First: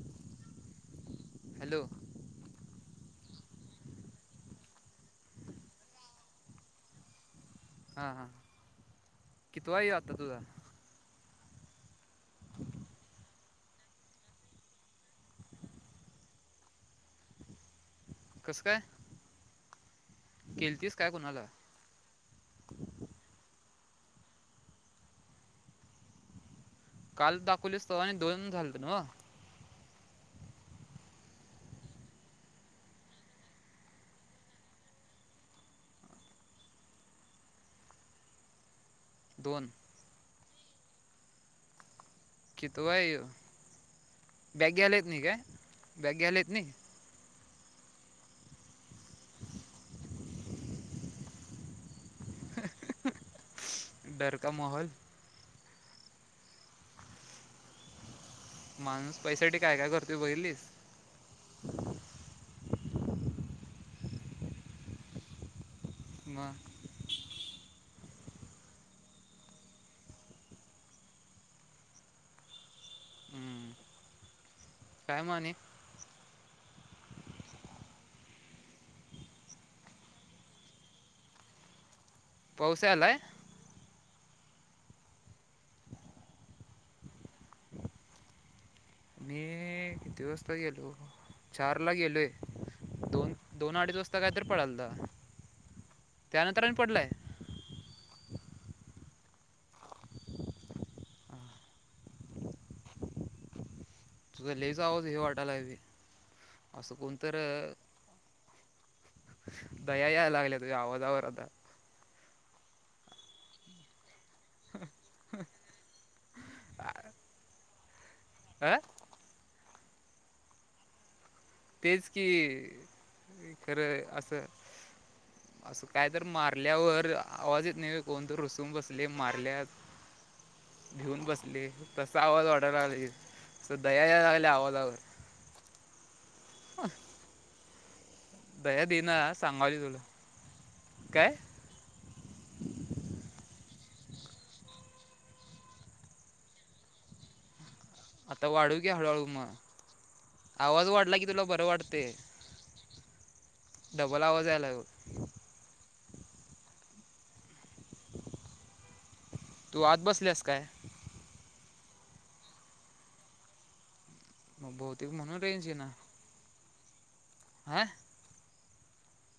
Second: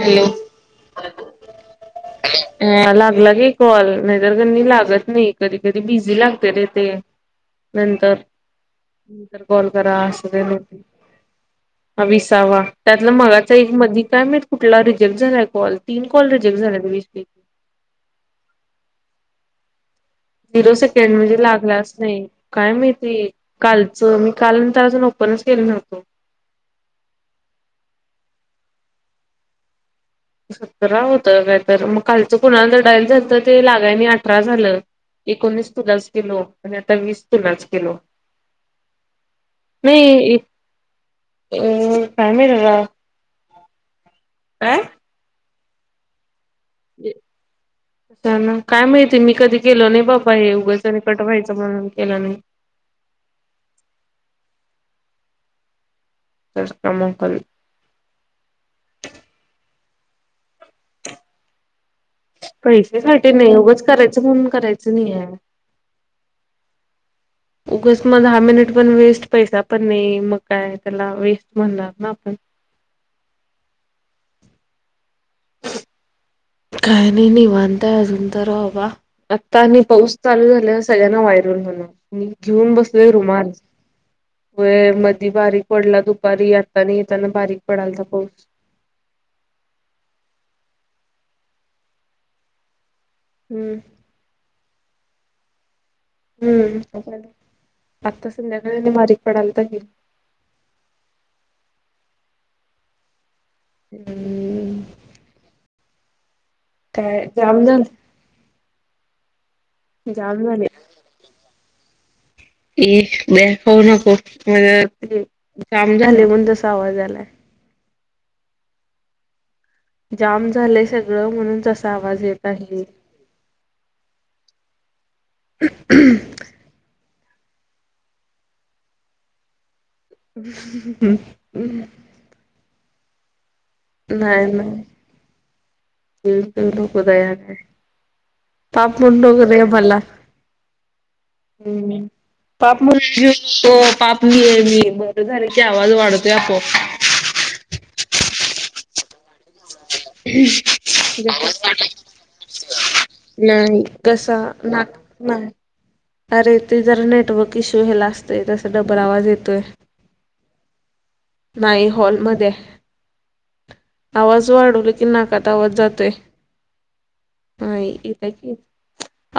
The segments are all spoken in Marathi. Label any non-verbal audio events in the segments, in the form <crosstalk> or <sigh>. हॅलो हॅलो अन लागला की हे कॉल नाहीतर कनी लागत नाही कधी कधी बिझी लागते रे ते. हां नंतर हां नंतर कॉल कितवा आहे करा आता अस तुझा नही. हा विसावा त्यातला मगाचा एक मधी कायम कुठला रिजेक्ट झालाय कॉल तीन कॉल रिजेक्ट झालायस पैकी कस काय. झिरो केलतीस काय सेकंड म्हणजे कुणाला लागलाच नाही काय माहिती. कालचं मी काल नंतर अजून ओपनच केलं नव्हतो. काल दाखवलीच त आणि दोन झालत नव. सतरा होतं काय तर मग कालचं कुणाला डायला झालत ते लागायने अठरा झालं. एकोणीस तुलाच किलो आणि आता वीस तुलाच केलो. दोन नाही अम. कितवाय हेव बॅग घ्यायला ऐत नाही काय बॅग घ्यायला ऐत नाही. <unintelligible> अ ना काय माहितीय मी कधी केलो नाही बाबा हे उघाच नाही कट हायचं म्हणून. केलं नाही. डर का माहौल. चषक्रमकल. माणूस पैसासाठी काय काय करतोय बघलीस. पैसेसाठी नाही उगंच. करायचं म्हणून करायचं नाही आहे. मग. उगच मग दहा मिनिट पण वेस्ट पैसा पण नाही मग काय त्याला वेस्ट म्हणणार ना आपण. हम्म. <unintelligible> काय मग आणि. काय नाही निवांत अजून तर बाबा आता आणि पाऊस चालू झालेवर सगळ्यांना वायर हो. णा मी घेऊन पाऊस बसलोय आलाय रुमाल. व मधी बारीक पडला दुपारी आतानी. त्यांना बारीक पडालचा पाऊस. हॅलो चारला गेलो आहे दोन दोन हम्म. अडीच वाजता कायतरी पडालता. त्यानंतर आणि हम्म. पडलाय संध्याकाळीने बारीक पडायलाता की तुझ लियच हम्म आवाजं हे, वाटायलायी. काय जाम झालं दया यायला लागल्या, तुझ्या आवाजावर आता. इ शिव्या खाऊ नको. म्ह जाम झाले म्हण तसा आवाज यालाय. काय, जाम झालंय सगळं. म्हणून तसा तेच आवाज कि येत आहे. खरं असं. असं काय तर मारल्यावर आवाज येत नाही, कोणत रुसून बसले मारल्यात, घेऊन बसले कसा आवाज वाटत. लाली स दया या लागल्या आवाजावर. येऊन देऊ नको दया काय, दया पाप म्हणून देना नको रे सांगाली मला, तुला काय हम्म पाप म्हणजे, पाप नाही आहे मी आहे, मी बर झाले की आवाज वाढवतोय आपोआप. आता वाढू घ्या हळूहळू मग, आवाज वाढला की तुला बर वाटते. नाही डबल कसा आवाज यायला लागला. ना नाही, अरे ते जरा नेटवर्क. किशो हे ला असतोय, त्याचा डबर आवाज येतोय. तू आत बसल्यास काय नाई हॉलमध्येध्ये. आवाज मग वाढवले की बहुतेक म्हणून नाकात रेंज आवाज येईना जातोय. हा येताकी.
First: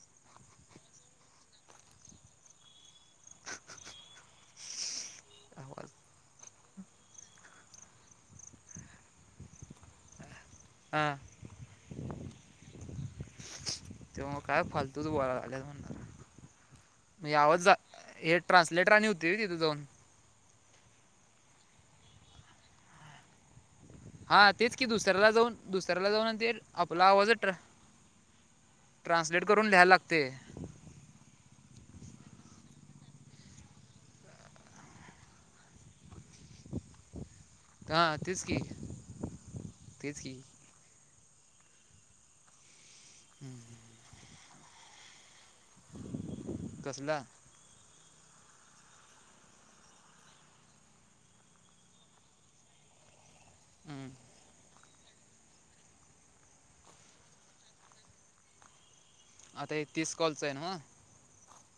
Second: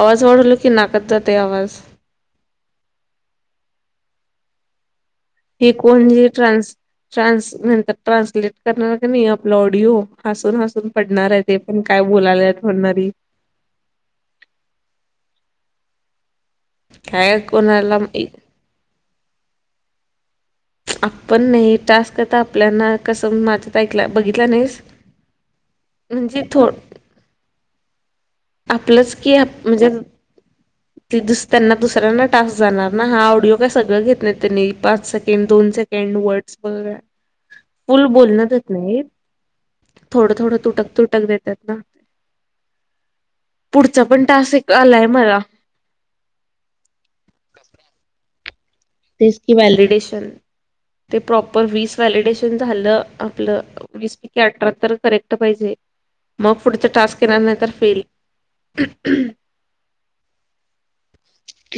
आवाज वाढवल की नाकत जाते आवाज. हे आवाज कोणजे ट्रानस ट्रानस नंतर ट्रान्सलेट करणार का नाही, आपला ऑडिओ. हसून हसून हा पडणार आहे, ते पण काय बोलायला म्हणार ही. तेव्हा काय मे काय आवज जा कोणाला माहि- हे ट्रान्सलेटर आणि होती र तिथे जाऊन? आपण नाही टास्कता आपल्याना कसं माझं. हा तेच की दुसऱ्याला जाऊन दुसऱ्याला जाऊन म्हणजे ते, थोड आपला आवाजत रा. आपलंच की आप म्हणजे. त्यांना दुसऱ्यांना टास्क जाणार ना, हा ऑडिओ काय सगळं घेत नाही त्यांनी पाच सेकंड दोन सेक. सेकड वर्डस, फुल हां तेच बोलणच की नाही, तेच थोडं की थोडं तुटक तुट. देतात ना, पुढचा पण टस् आलाय मला. कसलं! ते की व्हलिडेशन, ते प्रॉपर वीस व्हॅलिडेशन झालं. आपलं हम्म. वीस पैकी अठराहत्तर. करेक्ट पाहिजे मग पुढच टास्क येणार नाही, तर फेल. आता हे तीस कॉल चे हाय नव्ह,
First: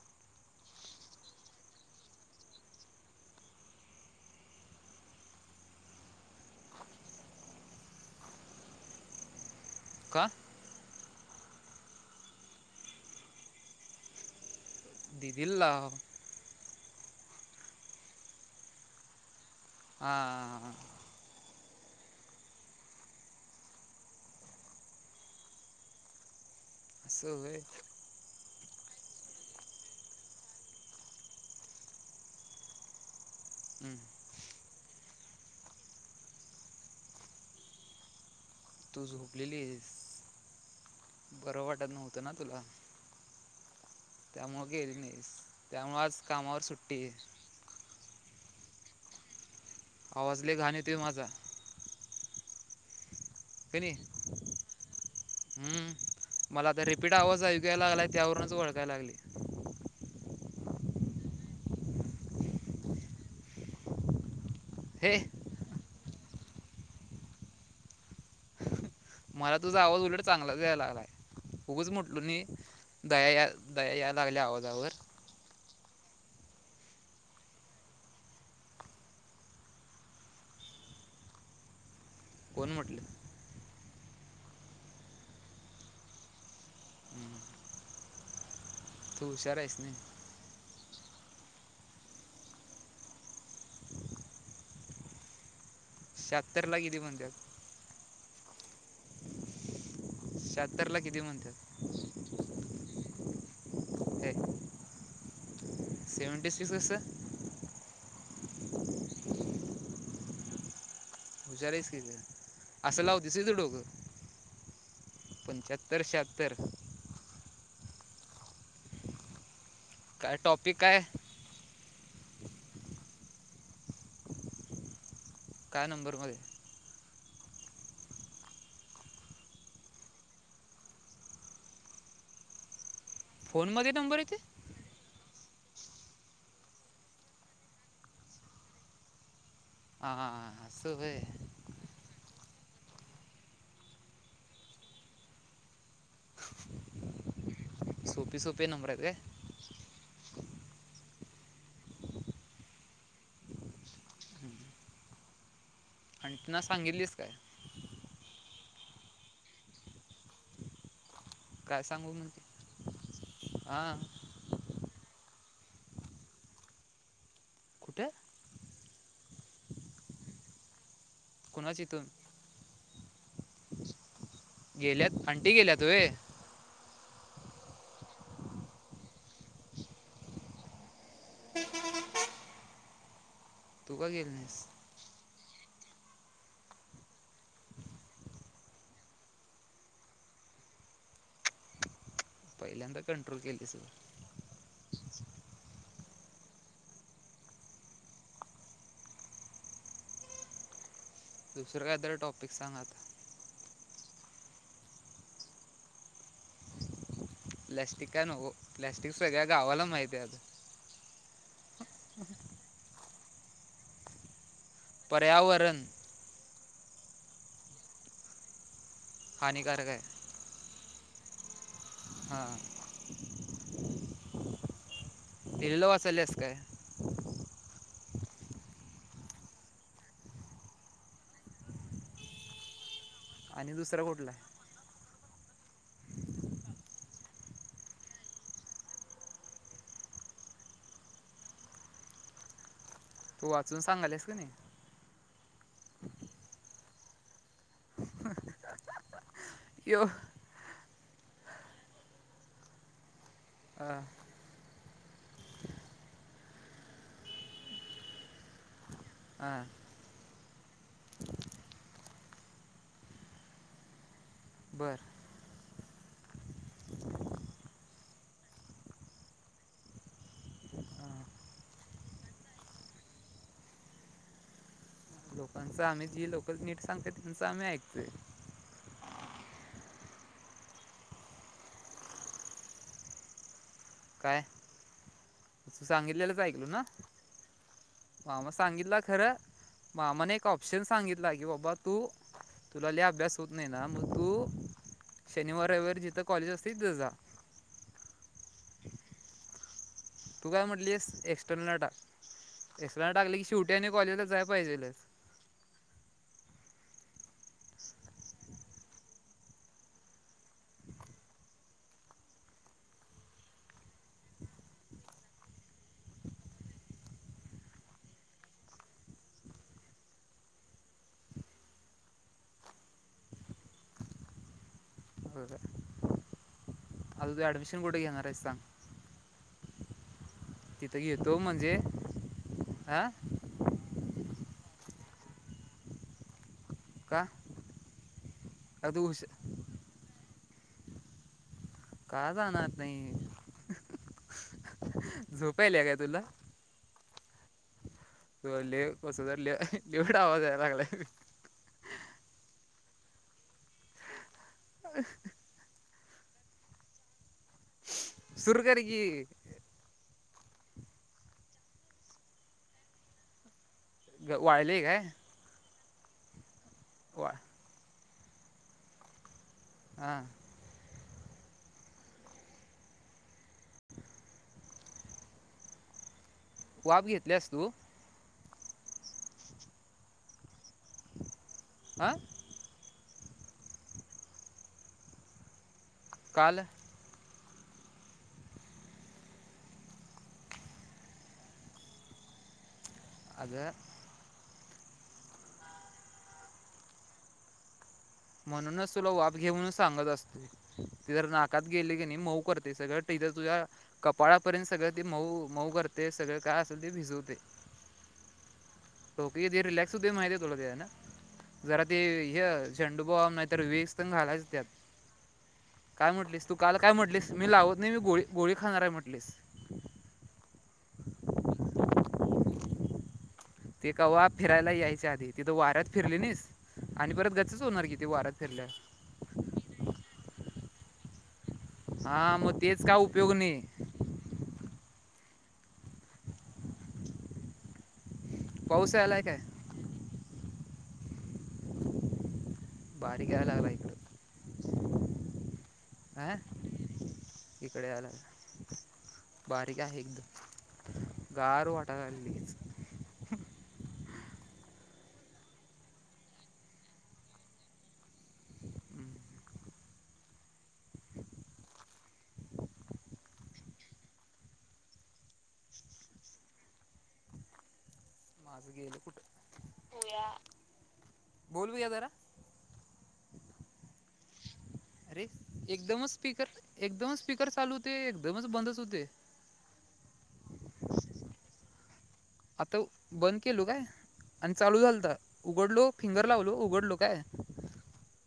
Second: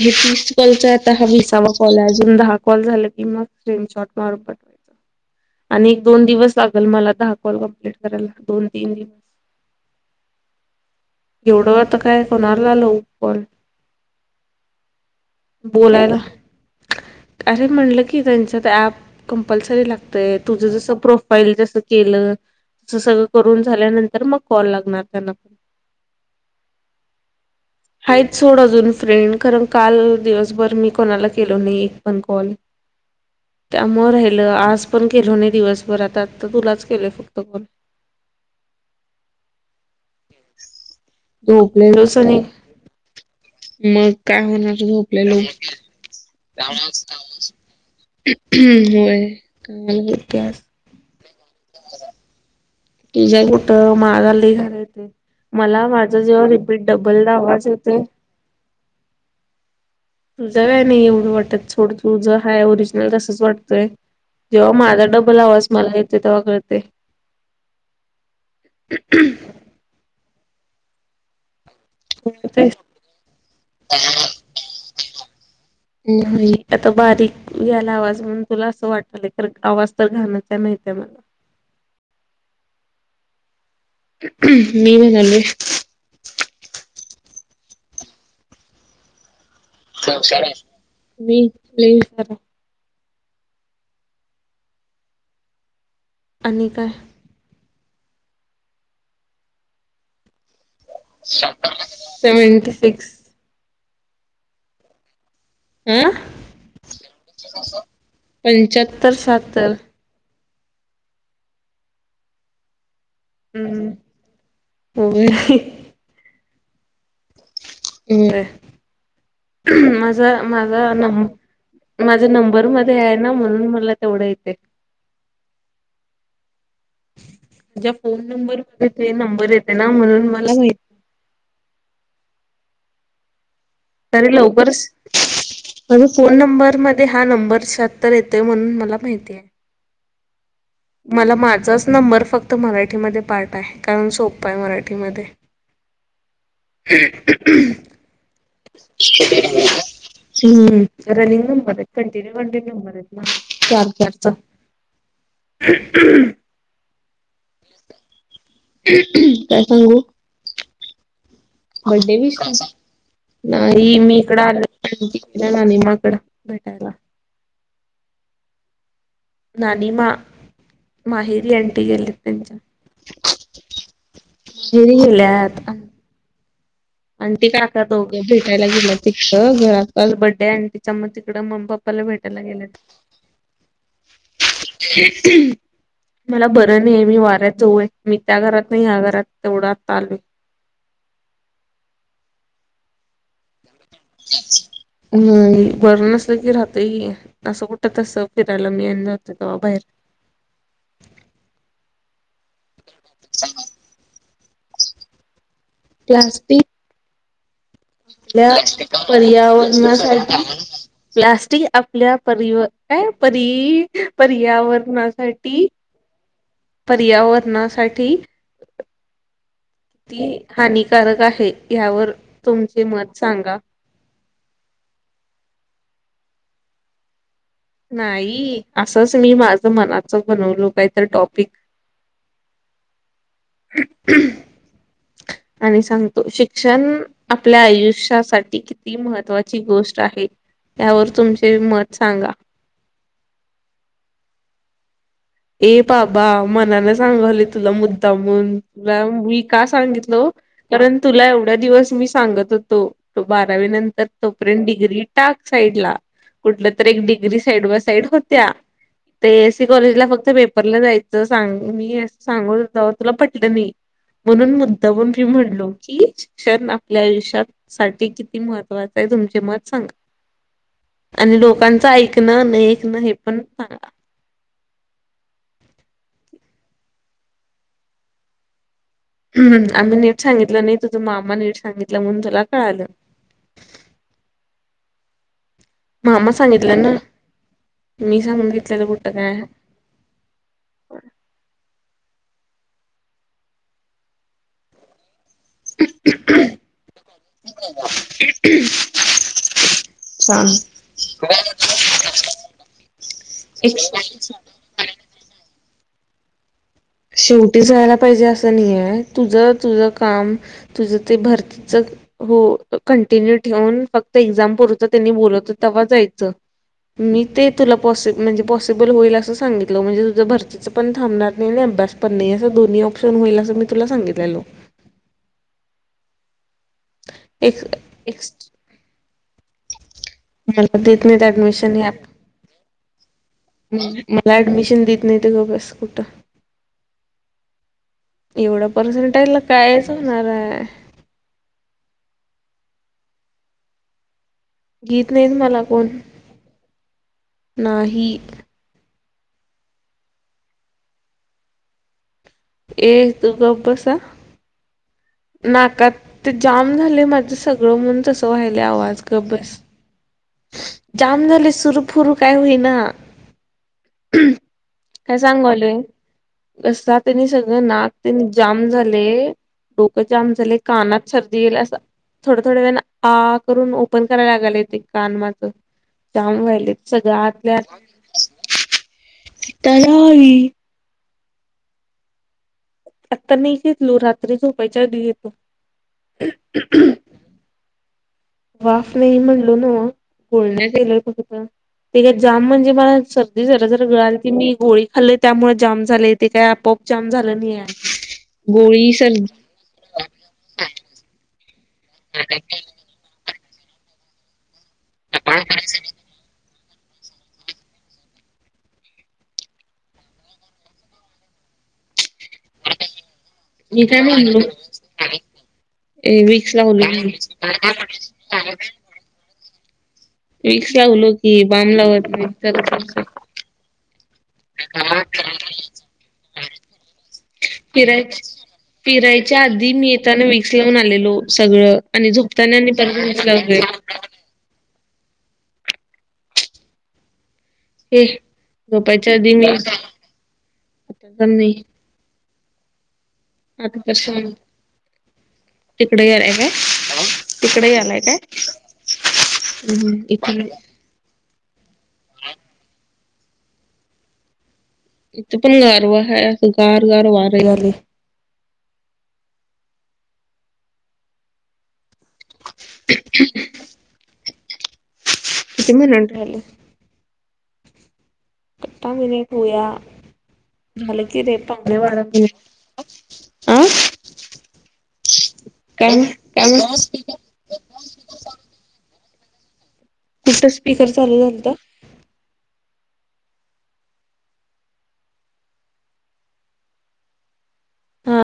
हे तीसकॉलच आता हा वीसावा कॉल अजून दहा कॉल झालं की मग स्क्रीनशॉट मारून <unintelligible> आणि एक दोन दिवस लागल मला दहा कोल कमप्लीट करायला, दोन तीन दिवस. का? एवढं आता काय कोणाला लऊ कॉल. दिदीला लाव. बोलायला. अरे म्हणलं की त्यांच ऍप कंपल्सरी लागतय तुझं हां जस प्रोफाईल केलं त सगळं करून झाल्यानंतर मग कॉल लागणार त्यांना पण अस होय? आहेत सोड अजून फ्रेंड कारण काल दिवसभर मी कोणाला केलो नई एक पण कॉल. हम्म. त्यामुळं राहील आज पण केलो नई दिवसभरातात. तर तुलाच केलोय फक्त कॉल. तू झोपलेली आहेस झोपलेलो ना सनी तुला मग काय त्यामुळं होणार गेली नाहीस झोपलेलो त्यामुळं आज कामावर सुट्टी आहे. <unintelligible> ह् होय! कामाला होते आवाज लई आज. घाण येतोय माजा. <unintelligible> तुझं कुठ, का नाही माझा लई घाण येतय. हम्म, मला आता रिपीट आवाज ऐकू यायलागलाय त्यावरूनच वळखायलगलाय. तुझ व्हय नी एवढं वाटत सोड, तूझ हाय ओरिजिनल तसच वाटतय. जेव्हा माझा हे डबल आवाज मला येतोय, तेव्हा कळतय. मला तुझा आवाज उलट चांगलाच याय लागलाय. उगच म्हटल न कळतंय? दया या दया या लागल्या आवाजावर. आता बारीक यायला आवाज म्हणून तुला असं वाटय तर आवाज तर घाणच आहे माहि त्या मला कोण म्हटल? <unintelligible> तू हुशार हाय. मी लई हुशार हाय. शहात्तर आणि ला काय किती म्हणत्यात? शहातरला किती म्हणत्यात सेव्हंटी सिक्स ते? अ सेवनटी फिकस असा पंच्याहत्तर, सत्तर हुशार हायिस की ग. आसं लावतीस होय तुझ डोक. हम्म होय. पंच्याहत्तर, शहात्तर हम् माझा काय टॉपिक माझा काय नं माझा बर मध्ये हाये ना, म्हणून मला तेवढं येतय. काय नंबर मध्ये? माझ्या फोन नंबर मध्ये, ते नंबर येते ना म्हणून मला माहिती. <inaudible> फोनमध्ये नंबर तरी येते लवकरच माझ्या फोन नंबर मध्ये, हा नंबर शात्तर येतोय म्हणून मला माहिती हाय. हां हां असं होय मला माझाच नंबर फक्त त मराठीमध्ये पाठ हाय, कारण सोपं हाय मराठीमध्ये. ह <inaudible> सोफी सफी नंबरत ग ह रनिंग न मर कंटिन्यू कंटिन्यू मरेत ना चार चारचा <inaudible> आणि तिना सांगितलीस काय. काय सांगू. काय सांगू बडडे विष म्हणते हां नाही, मी इकड आल. ला नि माकड भेटायला, काय नानी मा माहिरी अंटी कुणाची तू गेली त्यांच्या. <unintelligible> गेल्यात आंटी गेल्यात वय. आणि ती काका दोघे भेटायला गेलं, तिकं घरातल बड्डे आणि तिच्या मग तिकडं मम्मपप्पा <unintelligible> भेटायला गेलंत. तू का गेल नाहीस? <unintelligible> मला बरं नाही मी वाऱ्यात जाऊय, मी त्या घरात नाही, या्या घरात तेवढा चालू <unintelligible> पहिल्यांदा कंट्रोल केली सग. ह बरं नसलं की राहत असं, कुठं तस फिरायला मीन जात तेव्हा बाहेर. <unintelligible> दुसरं काहीतरी टॉपिक सांगात. क्लास्पिक. प्लॅस्टिक काय नको आपल्या प्लॅस्टिक सगळ्या गावाला माहिती आहे पर्यावरणासाठी आता प्लास्टिक. आपल्या परि पर पर्यावरणासाठी. पर्यावरण पर्यावरणासाठी. हानिकारक आहे. कारक आहे यावर हां तुमचे मत सांगा. हॅलोवा असलेस काय. नाही असंच मी माझं मनाच बनवलो काहीत टॉपिक <unintelligible> आणि दुसरा कुठला. आणि सांगतो शिक्षण आपल्या आयुष्यासाठी किती महत्त्वाची गोष्ट आहे. त्यावर तुमचे मत सांगा. तू वाचून सांगालस का नाही. ए बाबा मनान सांगले, तुला मुद्दामून तुला वीक. का यो सांगितलं कारण. तुला एवढा दिवस मी सांगत होतो, बारावी हां नंतर तोपर्यंत डिग्री टाक साइड ला. कुठलं तर एक डिग्री साईड बाय साईड होत्या, हां एससी कॉलेजला फक्त पेपरला जायचं सांग मी अस सांगून तुला पटलं नाही. म्हणून मुद्दामून बरं मी म्हणलो, की शिक्षण आपल्या आयुष्यासाठीठी किती महत्वाचं आहे. तुमचे मत सांगा. आणि लोकांचं ऐकणं नाही, ऐकणं हे पण सांगा. पच आम्ही जी लोकल नीट सांगत, त्यांच आम्ही ऐकतोय. हम् आम्ही नीट सांगितलं नाही, तुझं मामा नीट सांगितलं म्हणून तुला कळालं. काय तू मामा सांगितलेलंच ऐकलू सांगितलं ना. मी मामा सांगितलेलं सांगितला कुठं खरं काय मामाने एक ऑप्शन सांगितला की बाबा तू तुला ल अभ्यास होत नाही, ना मग तू शनिवार रविवारी जिथं कॉलेज असते तिथं जा. ां <unintelligible> एसट टाकले की शेवटी, आणि कॉलेजला जाय पाहिजे लच. शेवटी जायला पाहिजे असं नाहीय, तुझ तुझ काम तुझं ते भरतीच हो कंटिन्यू ठेवून फक्त एक्झाम पुरत त्यांनी बोलवत तेव्हा जायचं. मी ते तुला पॉस म्हणजे पॉसिबल होईल, असं सांगितलं म्हणजे तुझं भरतीचं पण थांबणार नाही. बस् पण नाही असं दोन्ही ऑप्शन होईल असं मी तुला सांगितलेलो अ एक अडमिशन कठ घेणार एक्स आहेस सांग मला देत नाहीत अडमिशन यात आ मला ऍडमिशन देत नाही ते ग बस कुठं का एवढं अ तू हुश पर्सेंटाईला कायच होणार आहे का जाणार नाही घीत नाहीत मला झोपायला कोण काय तुला नाही तू लिह कसो तर लि एवडा आवाजयला लागला ए तू गप् बसअ नाकात ते जाम झाले माझं सगळं म्हून तस वाहिल सुरू कर आवाज की गबस जाम झालयं, सुर फुरू काय होईना? वायलय काय? घसा तेनि वा सगळ नाक तेन जाम झालय, डोकं हां जाम झालय, कानात सर्दीईल असं. थोड थोड वेळानं आ करून, ओपन करायला लागालय ते कान माझं. जॅम व्हायलय वाफ सगळ् घेतल्यास आतल्या तू आत तलावी आं? आत्ता मी एक घेतलो. रात्री झोपयच्या आधी घेतो. काल? वाफ नाही म्हणलो न्हव, गुळण्या केलोय फक्त. ते काय जाम म्हणजे मला सर्दी जरा अगं जरा गळाल की मी गोळी खालोय त्यामुळे जाम झाले. ते काय आपआप जाम झालं नाहीय. म्हणूनच तुला वाफ घे म्हणून सांगत असतोय. ते जर नाकात गेल कणी मऊ करते सगळं, तिथ तुझ्या कपाळापर्यंत सगळ ते मऊ मऊ करते सगळ काय अस ते भिजवते. डोक किती रिलॅक्स हूतय माहिती आहे तुला तेज्यान. जरा ते ह झंडूबाम, नाही तर मी विक्स काय तेन म्हणलो घालायच त्यात. काय ए म्हटलीस तू विक्स काल काय लावलोय म्हटलीस, मी लावत नाही मी गोळी गोळी खाणार आहे म्हटलीस. विक्स लावलो की, बामलावत नई चरचरतय. ते कवा फिरायला यायच्या आधी. तिथं वाऱ्यात फिरली नाहीस? आणि परत गचच होणार कि ते वाऱ्यात फिरल्या च्या आधी मी येतान विक्स लावून आलेलो सगळ आणि हां झोपताना मग आणि तेच का परत विक्स उपयोग लावलोय. नाही ये, पाऊस झोपायच्या यायला आधी काय मी <unintelligible> पण नई. बारीक यायला लागला आता इकडं <unintelligible> तिकडे गेलाय हां काय? तिकड इकडे गेलाय यायला काय? बारीक हम्म आहे हम्म एकदम इकड. गार वाटाल लगेच. इथ पण गारवा हाय, अस गार गार वार यालय. <inaudible> हम हम <inaudible> किती मिनिट राहिलं? माझं कितना गेलं कुठं मिनिट होया, झालं कि रे बोल पावणे बघूया बारा जरा झाले. आं. अरे एकदमच स्पीकर, एकदमच स्पीकर चालू होतय, एकदमच बंदच होतय. नुसतच स्पीकर चालू झालत. आता बंद केलो काय? आणि चालू झालता उघडलो, फिंगर लावलो उघडलो काय? हा